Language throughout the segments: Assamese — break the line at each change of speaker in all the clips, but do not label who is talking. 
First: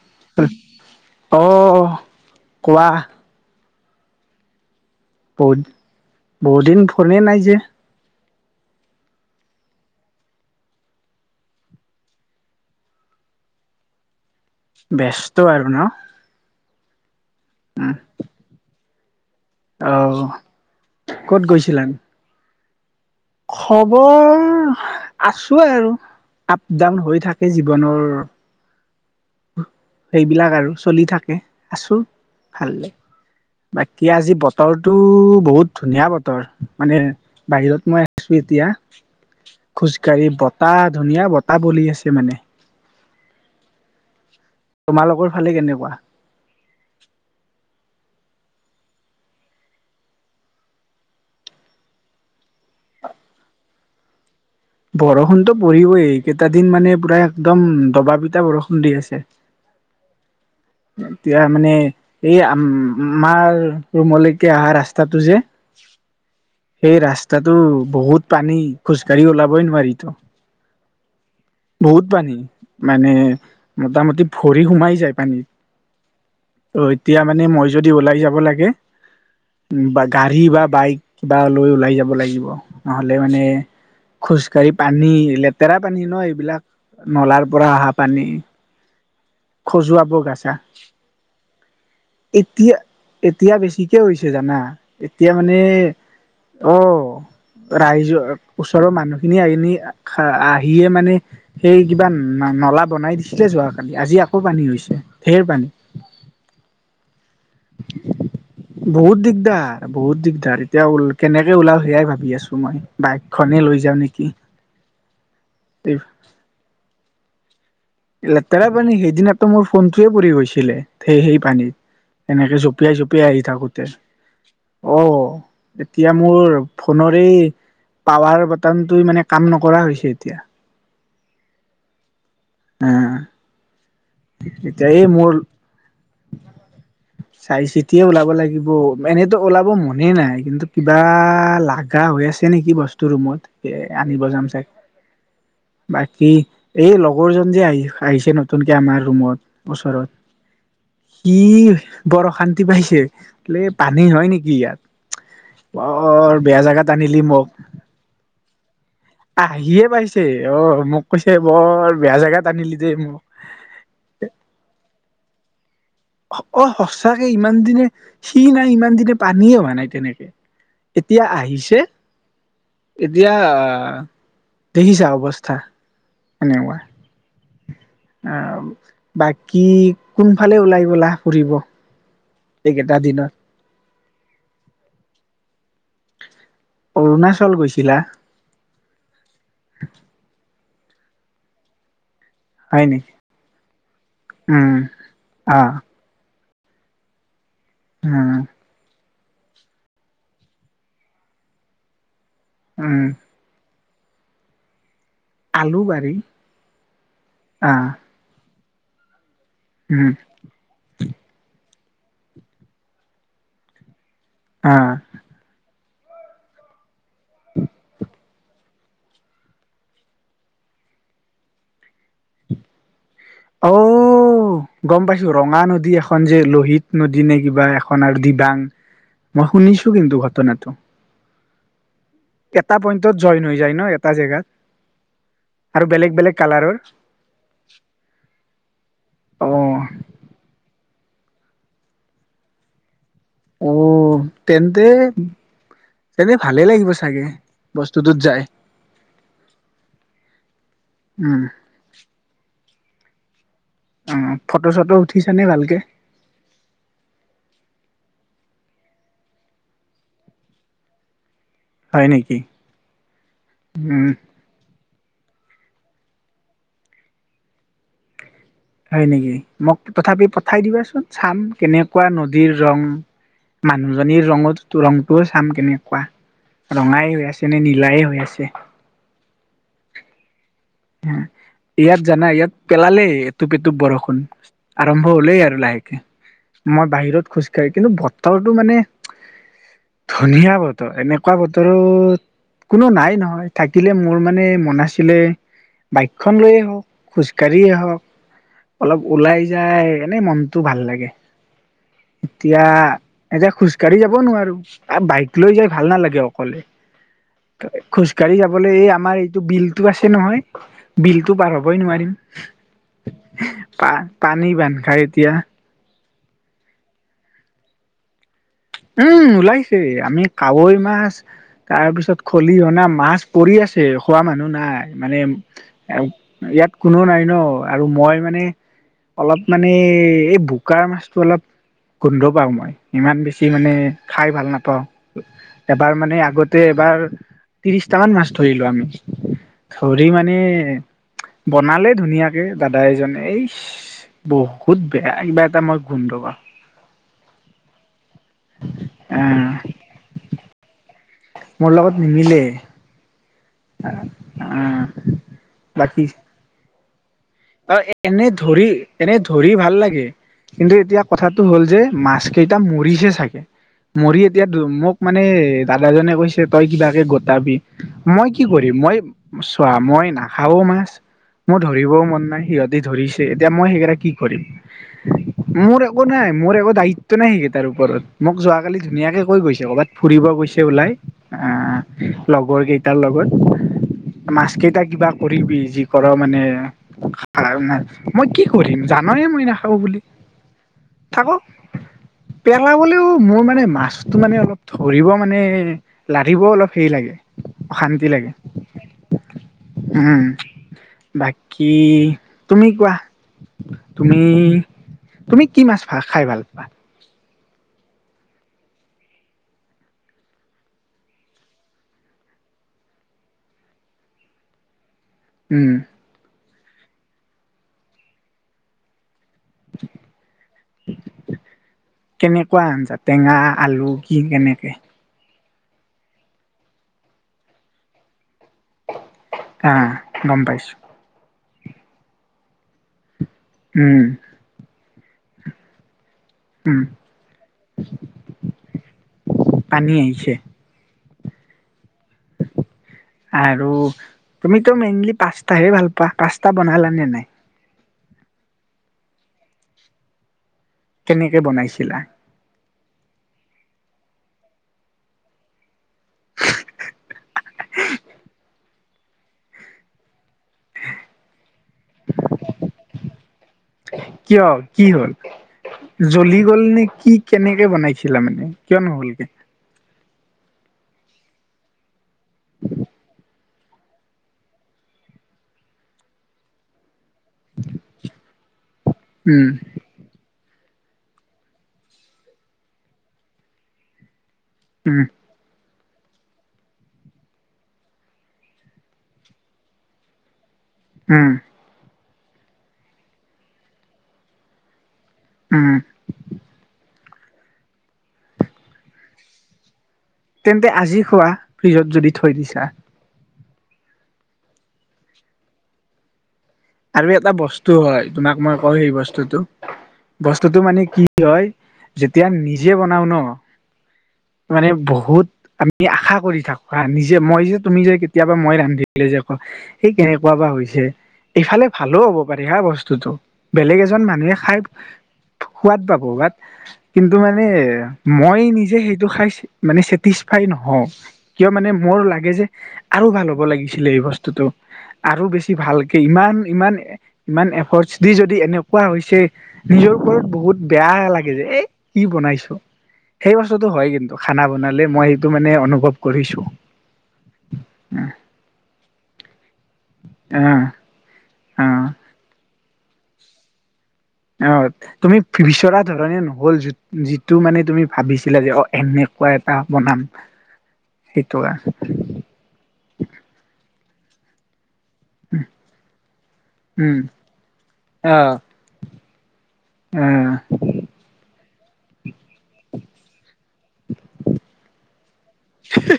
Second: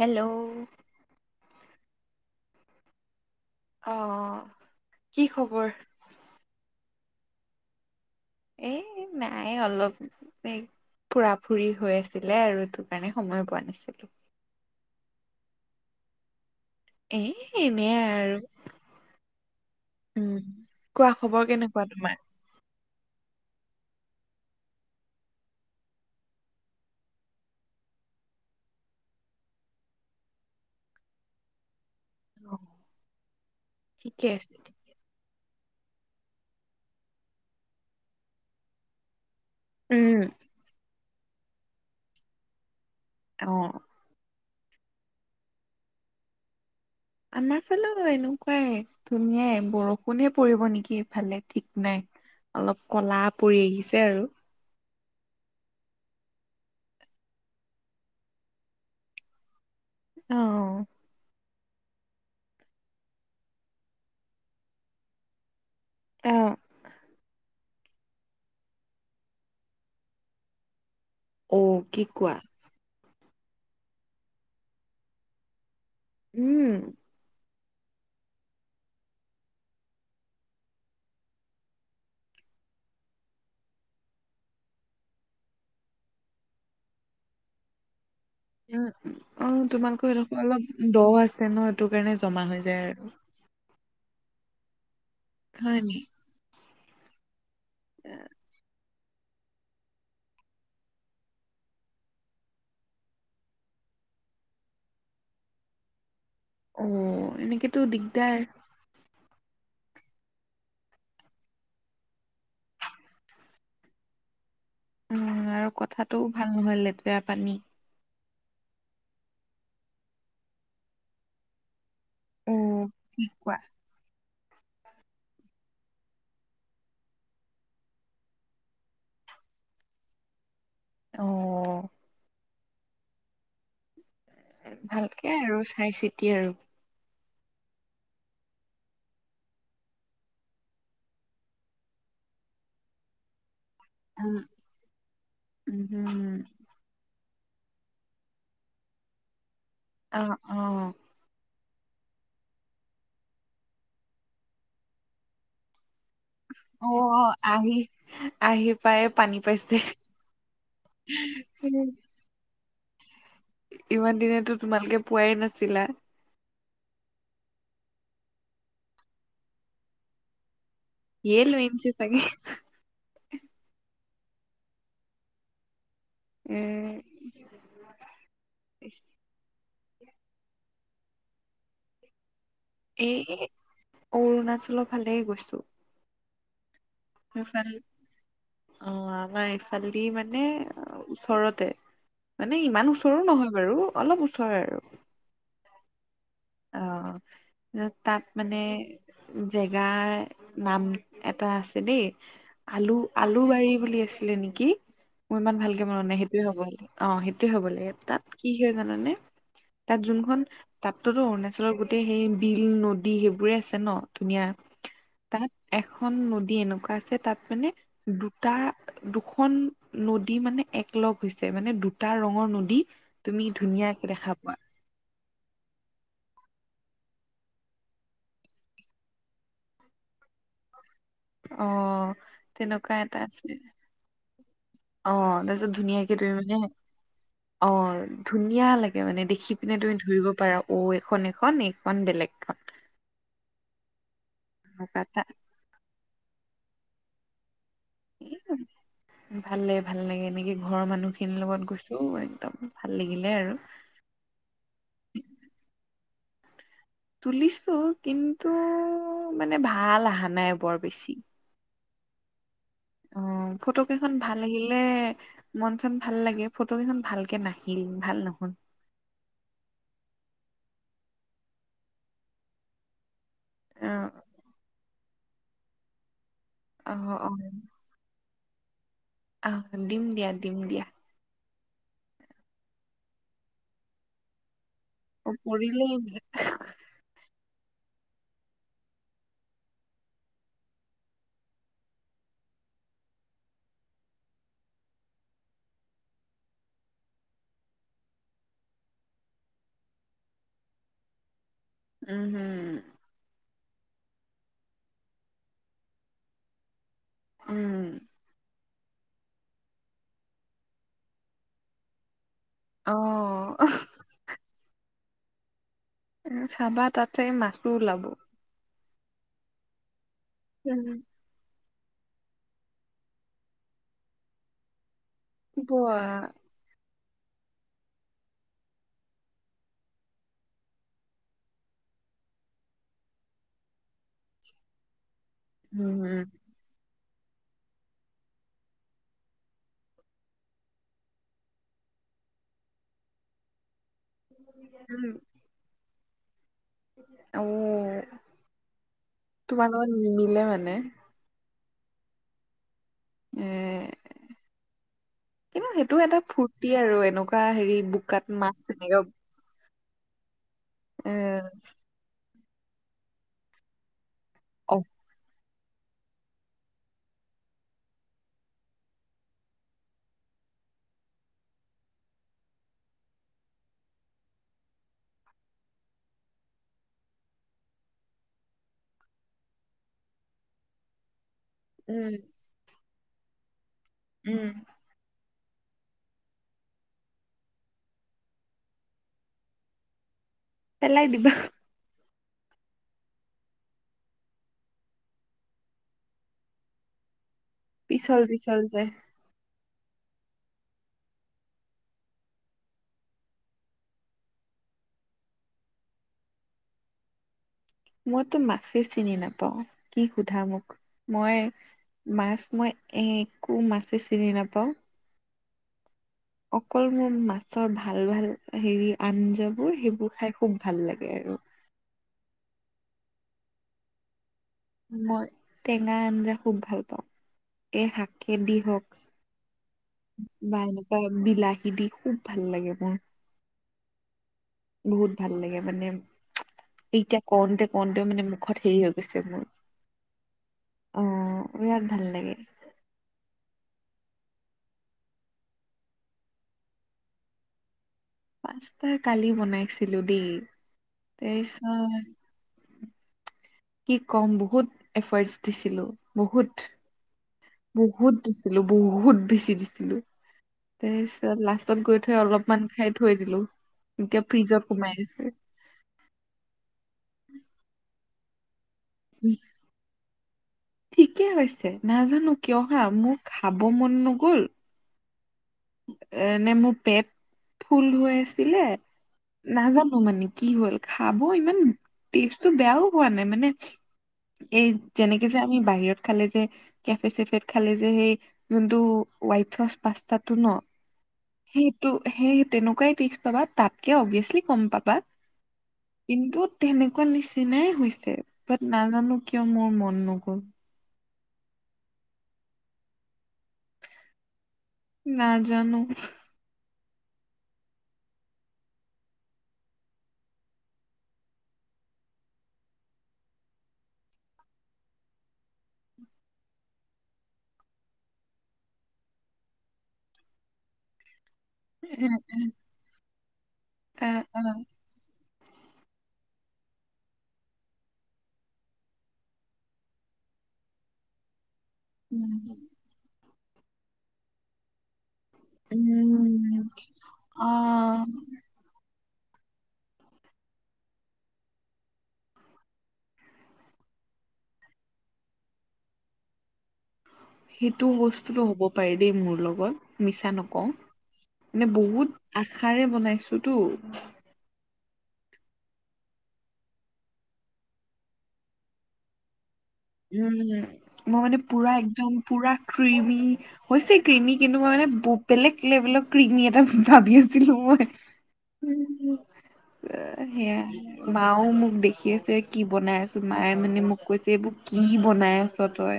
হেল্লো
অ', কোৱা।
অ', অ
বহুত, বহুত দিন ফোনে নাই যে?
এ নাই অলপ এই - ফুৰা ফুৰি হৈ আছিলে আৰু সেইটো কাৰণে সময় পোৱা নাছিলো।
ব্যস্ত আৰু ন।
এ এনেই আৰু।
অ',
উম, কোৱা
ক'ত
খবৰ
গৈছিলা?
কেনেকুৱা তোমাৰ?
খবৰ আছো আৰু আপ ডাউন হৈ থাকে জীৱনৰ - সেইবিলাক আৰু চলি থাকে আছো। ভালে, বাকী
ঠিকে
আজি
আছে
বতৰ - টো বহুত ধুনীয়া বতৰ, মানে বাহিৰত মই আহিছো এতিয়া -
উম
খোজকাঢ়ি বতাহ ধুনীয়া বতাহ বলি আছে মানে -
অ',।
তোমালোকৰ ফালে কেনেকুৱা?
আমাৰ ফালেও এনেকুৱাই ধুনিয়াই বৰষুণে পৰিব নেকি ইফালে ঠিক নাই। অলপ কলা পৰি আহিছে আৰু।
বৰষুণতো পৰিবই কেইটা দিন মানে পুৰা একদম দবা পিটা বৰষুণ দি আছে।
অ
এতিয়া মানে এই আ আমাৰ ৰুমলৈকে অহা ৰাস্তাটো যে
অ
সেই ৰাস্তাটো বহুত পানী খোজকাাঢ়ি ওলাবই নোৱাৰি ত
অ কি
বহুত
কোৱা
পানী মানে মোটামুটি ভৰি সোমাই যায় পানীত
উম
অ এতিয়া মানে মই যদি ওলাই যাব লাগে বা গাড়ী বা বাইক কিবা লৈ ওলাই যাব লাগিব। নহ'লে মানে খোজকাঢ়ি পানী লেতেৰা পানী ন এইবিলাক নলাৰ পৰা অহা পানী
উম অ
খজুৱাব
তোমালোকৰ সেইডোখৰ
গাছা
অলপ দ আছে ন সেইটো কাৰণে জমা হৈ
এতিয়া
যায় আৰু।
এতিয়া বেছিকে হৈছে জানা এতিয়া মানে
হয় নি
অ ৰাইজ ওচৰৰ মানুহখিনি আইনি আহিয়ে মানে সেই কিবা নলা বনাই দিছিলে যোৱাকালি আজি আকৌ পানী হৈছে ঢেৰ পানী।
অ এনেকেতো দিগদাৰ।
বহুত দিগদাৰ বহুত দিগদাৰ এতিয়া ওল কেনেকে ওলাও সেয়াই ভাবি আছো মই। বাইক খনেই লৈ যাওঁ নেকি।
উম আৰু কথাটোও ভাল নহয় লেতেুৰা পানী।
লেতেৰা পানী সেইদিনাতো মোৰ ফোনটোয়ে পৰি গৈছিলে থেই সেই পানীত।
অ
এনেকে জপিয়াই
কি
জপিয়াই আহি
কোৱা
থাকোতে। অ এতিয়া মোৰ ফোন এ পাৱাৰ বাটানটোৱে মানে কাম নকৰা হৈছে এতিয়া।
অ।
নেয়াহ
ভালকে আৰু চাই চিতি আৰু।
চাই চিতিয়ে ওলাব লাগিব এনেতো ওলাব মনে নাই কিন্তু কিবা লাগ- গা হৈ আছে নেকি বস্তু ৰুমত এ আনিব
উম
যাম চাগে।
উম
বাকী
হম
এই লগৰজন যে আয়ি আহিছে নতুনকে আমাৰ ৰুমত ওচৰত
অ অ।
সি বৰ অশান্তি পাইছে লে পানী হয় নেকি ইয়াত অ অ। বৰ বেয়া
অ
জেগাত আনিলি
অ
মোক,
আহি আহি পায়ে পানী
আহিয়ে পাইছে। অ মোক কৈছে বৰ বেয়া জেগাত আনিলি দেই মোক।
ইমান দিনেতো তোমালোকে পোৱাই নাছিলা।
অ সঁচাকে ইমান দিনে সি নাই ইমান দিনে পানীয়ে হোৱা নাই তেনেকে। এতিয়া
সিয়ে লৈ
আহিছে,
আনিছে চাগে
এতিয়া দেখিছা অৱস্থা।
উম।
অহ বাকী কোনফালে ওলাই গলা ফুৰিব? এইকেইটা দিনত
এই অৰুণাচলৰ ফালে গৈছো।
অৰুণাচল
সেফালে
গৈছিলা
অ আমাৰ ইফালদি মানে ওচৰতে মানে
হয়
ইমান
নেকি
ওচৰো নহয় বাৰু অলপ ওচৰে আৰু।
অ।
অ তাত
উম
মানে জেগাৰ নাম এটা আছে দেই আলু-আলু
উম
[unintelligible] আলু বাৰী বুলি আছিলে নেকি? [unintelligible] মোৰ ইমান ভালকে মন
আলুবাৰী
নাই সেইটোৱে হ'ব লাগে। অঁ, সেইটোৱেই হ'ব
আহ
লাগে। তাত কি হয় জানানে? [unintelligible] তাত
উম
যোনখন তাতোতো অৰুণাচলৰ গোটেই সেই বিল, নদী সেইবোৰে আছে ন? [unintelligible] ধুনীয়া
আহ
তাত এখন নদী এনেকুৱা আছে তাত মানে [unintelligible] দুটা দুখন নদী মানে একলগ হৈছে মানে দুটা ৰঙৰ নদী। [inaudible] তুমি
অ
ধুনীয়াকে দেখা পোৱা [unintelligible]
গম পাইছোঁ। ৰঙা নদী এখন যে লোহিত নদী নে কিবা এখন আৰু দিবাং [unintelligible] মই শুনিছোঁ কিন্তু ঘটনাটো। [unintelligible]
অ! [unintelligible] তেনেকুৱা
পইন্টত
এটা
জইন হৈ
আছে।
যায় ন এটা জেগাত
অঁ তাৰপিছত
আৰু বেলেগ
ধুনীয়াকে তুমি
বেলেগ
মানে [unintelligible]
কালাৰৰ
অঁ! ধুনীয়া লাগে মানে
অ
দেখি পিনে তুমি ধৰিব পাৰা [inaudible] অঁ এইখন এখন, এইখন বেলেগখন। [unintelligible]
অঁ! তেন্তে!
তেনেকুৱা এটা আছে।
তেন্তে ভালেই লাগিব চাগে। [inaudible] যায়
ভাল লাগে, ভাল লাগে এনেকে ঘৰৰ
উম
মানুহখিনিৰ লগত গৈছো [unintelligible] অঁ একদম ভাল লাগিলে আৰু। [unintelligible]
উম! ফটো-চটো উঠিছানে ভালকে? [unintelligible]
তুলিছো কিন্তু মানে ভাল আহা নাই বৰ বেছি। [unintelligible]
হয় নেকি?
অঁ! ফটো
উম,
কেইখন ভাল [unintelligible] [unintelligible] লাগিলে মন-চন ভাল লাগে। ফটো কেইখন ভালকে নাহিল ভাল নহল। [unintelligible]
হয় নেকি? মোক তথাপি পঠাই দিবাচোন চাম কেনেকুৱা নদীৰ ৰং। [unintelligible]
অ
মানুহজনীৰ ৰঙত ৰংটো চাম কেনেকুৱা? [unintelligible]
অ
ৰঙাই
অ
হৈ আছে নে নীলাই হৈ আছে। [unintelligible]
আহ [unintelligible] দিম দিয়া, দিম দিয়া।
ইয়াত জানা ইয়াত পেলালেই এটুপ-এটুপ বৰষুণ। [unintelligible] আৰম্ভ
অ
হ'লেই আৰু লাহেকে।
পৰিলে
মই বাহিৰত খোজকাঢ়ি [unintelligible] কিন্তু বতাহটো মানে ধুনীয়া বতৰ। এনেকুৱা বতৰত [unintelligible] কোনো নাই নহয় থাকিলে মোৰ মানে মন আছিলে [unintelligible] বাইকখন লৈয়ে হওক, খোজকাঢ়িয়েই হওক [unintelligible] অলপ ওলাই যায় এনেই মনটো ভাল লাগে।
উমহু
এতিয়া [unintelligible] এতিয়া খোজকাাঢ়ি যাব নোৱাৰো আৰু বাইক লৈ যাই ভাল নালাগে অকলে। খোজ [unintelligible]
উম
খোজকাঢ়ি যাবলৈ এই আমাৰ এইটো বিলটো আছে নহয় বিলটো পাৰ হবই নোৱাৰিম। [unintelligible]
অ
[unintelligible] পা-পানী বান্ধ খায় এতিয়া।
উম! চাবা তাতে মাছ‌ও ওলাব। [unintelligible]
উম ওলাইছে আমি কাৱৈ
উম,
মাছ [unintelligible] তাৰ পিছত খলিহনা মাছ পৰি আছে খোৱা মানুহ নাই। মানে [unintelligible] [unintelligible]
বোৱা
ইয়াত কোনোও নাই ন আৰু মই মানে অলপ মানে এই বোকাৰ মাছটো অলপ গোন্ধ পাওঁ মই। ইমান বেছি [unintelligible] বেছি মানে খাই ভাল নাপাওঁ। এবাৰ
উম
মানে আগত [inaudible] [unintelligible] এবাৰ ত্ৰিছটা মান মাছ ধৰিলো আমি ধৰি মানে [inaudible] বনালে ধুনীয়াকে দাদা এজনে এই [unintelligible] বহুত বেয়া কিবা এটা মই গোন্ধ পাওঁ। [unintelligible]
অঁ!
আহ
তোমাৰ লগত নিমিলে মানে? [unintelligible]
মোৰ লগত নিমিলে। [inaudible]
এ
আহ
[inaudible] কিন্তু সেইটো
বাকী
এটা ফূৰ্তি আৰু এনেকুৱা [unintelligible] হেৰি
আৰু এনে
বোকাত
ধৰি
মাছ
এনে
[unintelligible]
ধৰি ভাল লাগে কিন্তু এতিয়া
এ
কথাটো হ'ল যে মাছ কেইটা মৰিছে চাগে। মৰি এতিয়া
অ
মোক মানে দাদাজনে কৈছে তই কিবাকে গোটাবি, মই কি কৰিম মই চোৱা মই নাখাও মাছ মোৰ ধৰিবও মন -' সিহঁতি ধৰিছে এতিয়া মই সেইকেইটাক কি কৰিম? মোৰ একো নাই মোৰ একো দায়িত্ব নাই সেইকেইটাৰ ওপৰত, মোক যোৱাকালি ধুনীয়াকে কৈ গৈছে ক'বাত ফুৰিব গৈছে উলাই আ,
উম
লগৰ কেইটাৰ লগত
উম
মাছ কেইটা কিবা কৰিবি যি ক'ৰ মানে [unintelligible] মই কি কৰিম জানয়ে মই নাখাব বুলি
পেলাই দিবা
থাকক। পেলাবলৈও মোৰ মানে মাছটো মানে অলপ ধৰিব মানে লধিবও অলপ হেৰি লাগে অশান্তি
পিছল
লাগে
পিছল যে
উম, বাকী তুমি কোৱা তুমি - তুমি কি মাছ ভা খাই ভাল পোৱা?
মইতো মাছেই চিনি নাপাওঁ কি সোধা মোক মই মাছ মই একো মাছে চিনি নাপাওঁ
উম,
অকল মোৰ মাছৰ ভাল ভাল হেৰি আঞ্জাবোৰ সেইবোৰ খাই খুব ভাল লাগে আৰু।
কেনেকুৱা আঞ্জা টেঙা আলু কি কেনেকে?
মই টেঙা আঞ্জা খুব ভাল পাওঁ, এই শাকে দি হক।
আ, গম পাইছো।
বিলাহী দি খুব ভাল লাগে মোৰ
উম,
বহুত ভাল লাগে মানে
উম
এতিয়া কওঁতে কওঁতে মানে মুখত হেৰি হৈ গৈছে মোৰ।
পানী আহিছে
অ', বিৰাট ভাল লাগে।
আৰু তুমিতো মেইনলি পাস্তাহে ভাল পোৱা পাস্তা বনালা নে নাই?
পাস্তা কালি বনাইছিলো দেই
কেনেকে বনাইছিলা
তাৰপিছত কি ক'ম বহুত এফাৰ্টচ দিছিলোঁ বহুত - বহুত, দিছিলোঁ। বহুত বেছি দিছিলোঁ। তাৰ পিছত লাষ্টত গৈ থৈ অলপমান খাই থৈ দিলো, এতিয়া
কিয়
ফ্ৰিজত
কি
সোমাই
হ'ল
দিছোঁ।
জ্বলি গ'ল নে কি কেনেকে বনাইছিলা মানে কিয় নহ'ল গে?
ঠিকে হৈছে নাজানো কিয় হাঁ মোৰ খাব মন নগল এ নে মোৰ পেট ফুল হৈ আছিলে
উম
নাজানো মানে কি হ'ল খাব ইমান টেষ্টটো বেয়াও হোৱা নাই মানে এই
উম
যেনেকে যে আমি বাহিৰত খালে যে কেফে চেফেত খালে যে সেই যোনটো হোৱাইট [unintelligible] পাস্তাটো ন'
উম,
সেইটো সেই তেনেকুৱাই টেষ্ট পাবা তাতকে অভিয়াচলি কম পাবা
উম,
কিন্তু তেনেকুৱা নিচিনাই হৈছে বাট নাজানো কিয় মোৰ মন নগ'ল।
তে আজি খোৱা ফ্ৰিজত যদি থৈ দিছা।
নাজানো।
আৰু এটা বস্তু হয় তোমাক মই কওঁ সেই বস্তুটো বস্তুতটো মানে কি হয় যেতিয়া নিজে বনাও ন! মানে বহুত আমি আশা কৰি থাকো হা। নিজে মই যে তুমি যে কেতিয়াবা মই ৰান্ধিলে যে কও হেই কেনেকুৱা বা হৈছে? ইফালে ভালো হ'ব পাৰে হা বস্তুটো। বেলেগ এজন
এ, এ,
মানুহে খাই - সোৱাদ পাব বাত কিন্তু মানে মই নিজে সেইটো খাই মানে চেটিচফাই নহওঁ। কিয় মানে মোৰ লাগে যে,
উম,
আৰু ভাল হ'ব লাগিছিলে এই বস্তুতটো। আৰু বেছি ভাল কে ইমান
উম,
ইমান ইমান এফৰ্টচ
আহ
দি যদি এনে কোৱা হৈছে, নিজৰ ওৰত বহুত বেয়া লাগে যে এ কি বনাইছো? সেই বস্তুটো হয় কিন্তু খানা বনালে, মই সেইটো মানে অনুভৱ কৰিছো।
সিটো বস্তুটো হ'ব পাৰে দেই মোৰ লগত মিছা
আহ
নকওঁ। মানে
আহ
বহুত আশাৰে বনাইছোতু।
অঁ, তুমি বিচৰা ধৰণে নহল যিট যিটো মানে তুমি ভাবিছিলা যে অ এনে - কুৱা এটা বনাম।
উম, মই মানে
সেইটো
পুৰা একদম - পোৰা কৃমি হৈছে কৃমি কিন্তু মই মানে বো - বেলেগ লেবেলৰ কৃমি এটা
উম
ভাবি আছিলো মই
আহ
এ অ'
আহ
হেয়াই - মাও মোক দেখি আছে কি বনাই আছো, মায়ে মানে মোক কৈছে এইবো - কি বনাই আছ তই?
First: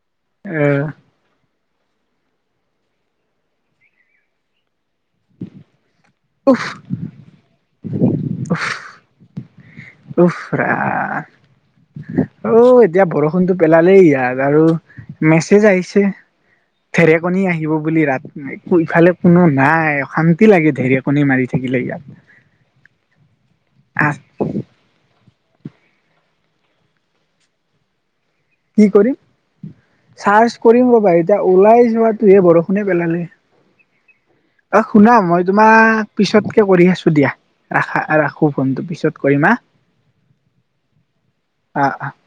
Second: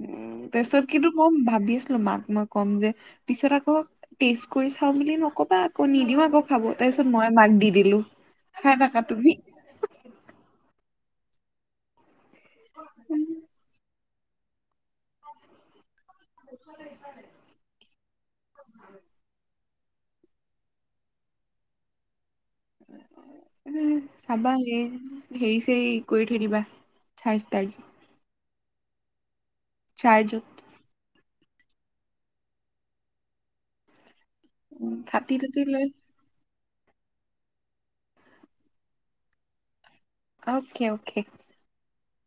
উম, তাৰ পিছত
আহ
কিন্তু মই ভাবি আছিলো মাক মই ক'ম যে পিছত আকৌ টেষ্ট কৰি চাওঁ বুলি নকবা আকৌ নিদিও আকৌ
উফ
খাব তাৰপিছত মই মাক দি দিলো খাই থাকা তুমি।
উফ, ৰা অও এতিয়া বৰষুণটো পেলালেই ইয়াত আৰু - মেছেজ আহিছে ধেৰকণী আহিব বুলি ৰাত কো ইফালে - কোনো নাই অশান্তি লাগে ঢেৰকণী মাৰি থাকিলে ইয়াত।
এ এ খাবা এ হেই ছেই কৰি থই দিবা। চাৰ্জ তাৰ্ত।
কি কৰিম?
চাৰ্জত
চাৰ্চ কৰিম ৰ'বা এইটো - এতিয়া ওলাই যোৱাতোহে বৰষুণে পেলালে অ
উম
শুনা
ছাতি
মই
তাতি লৈ
তোমাক - পিছতকে কৰি আছো দিয়া। ৰাখা ৰাখো ফোনটো পিছত কৰিমা আ।
Okay, okay.
আ, অ।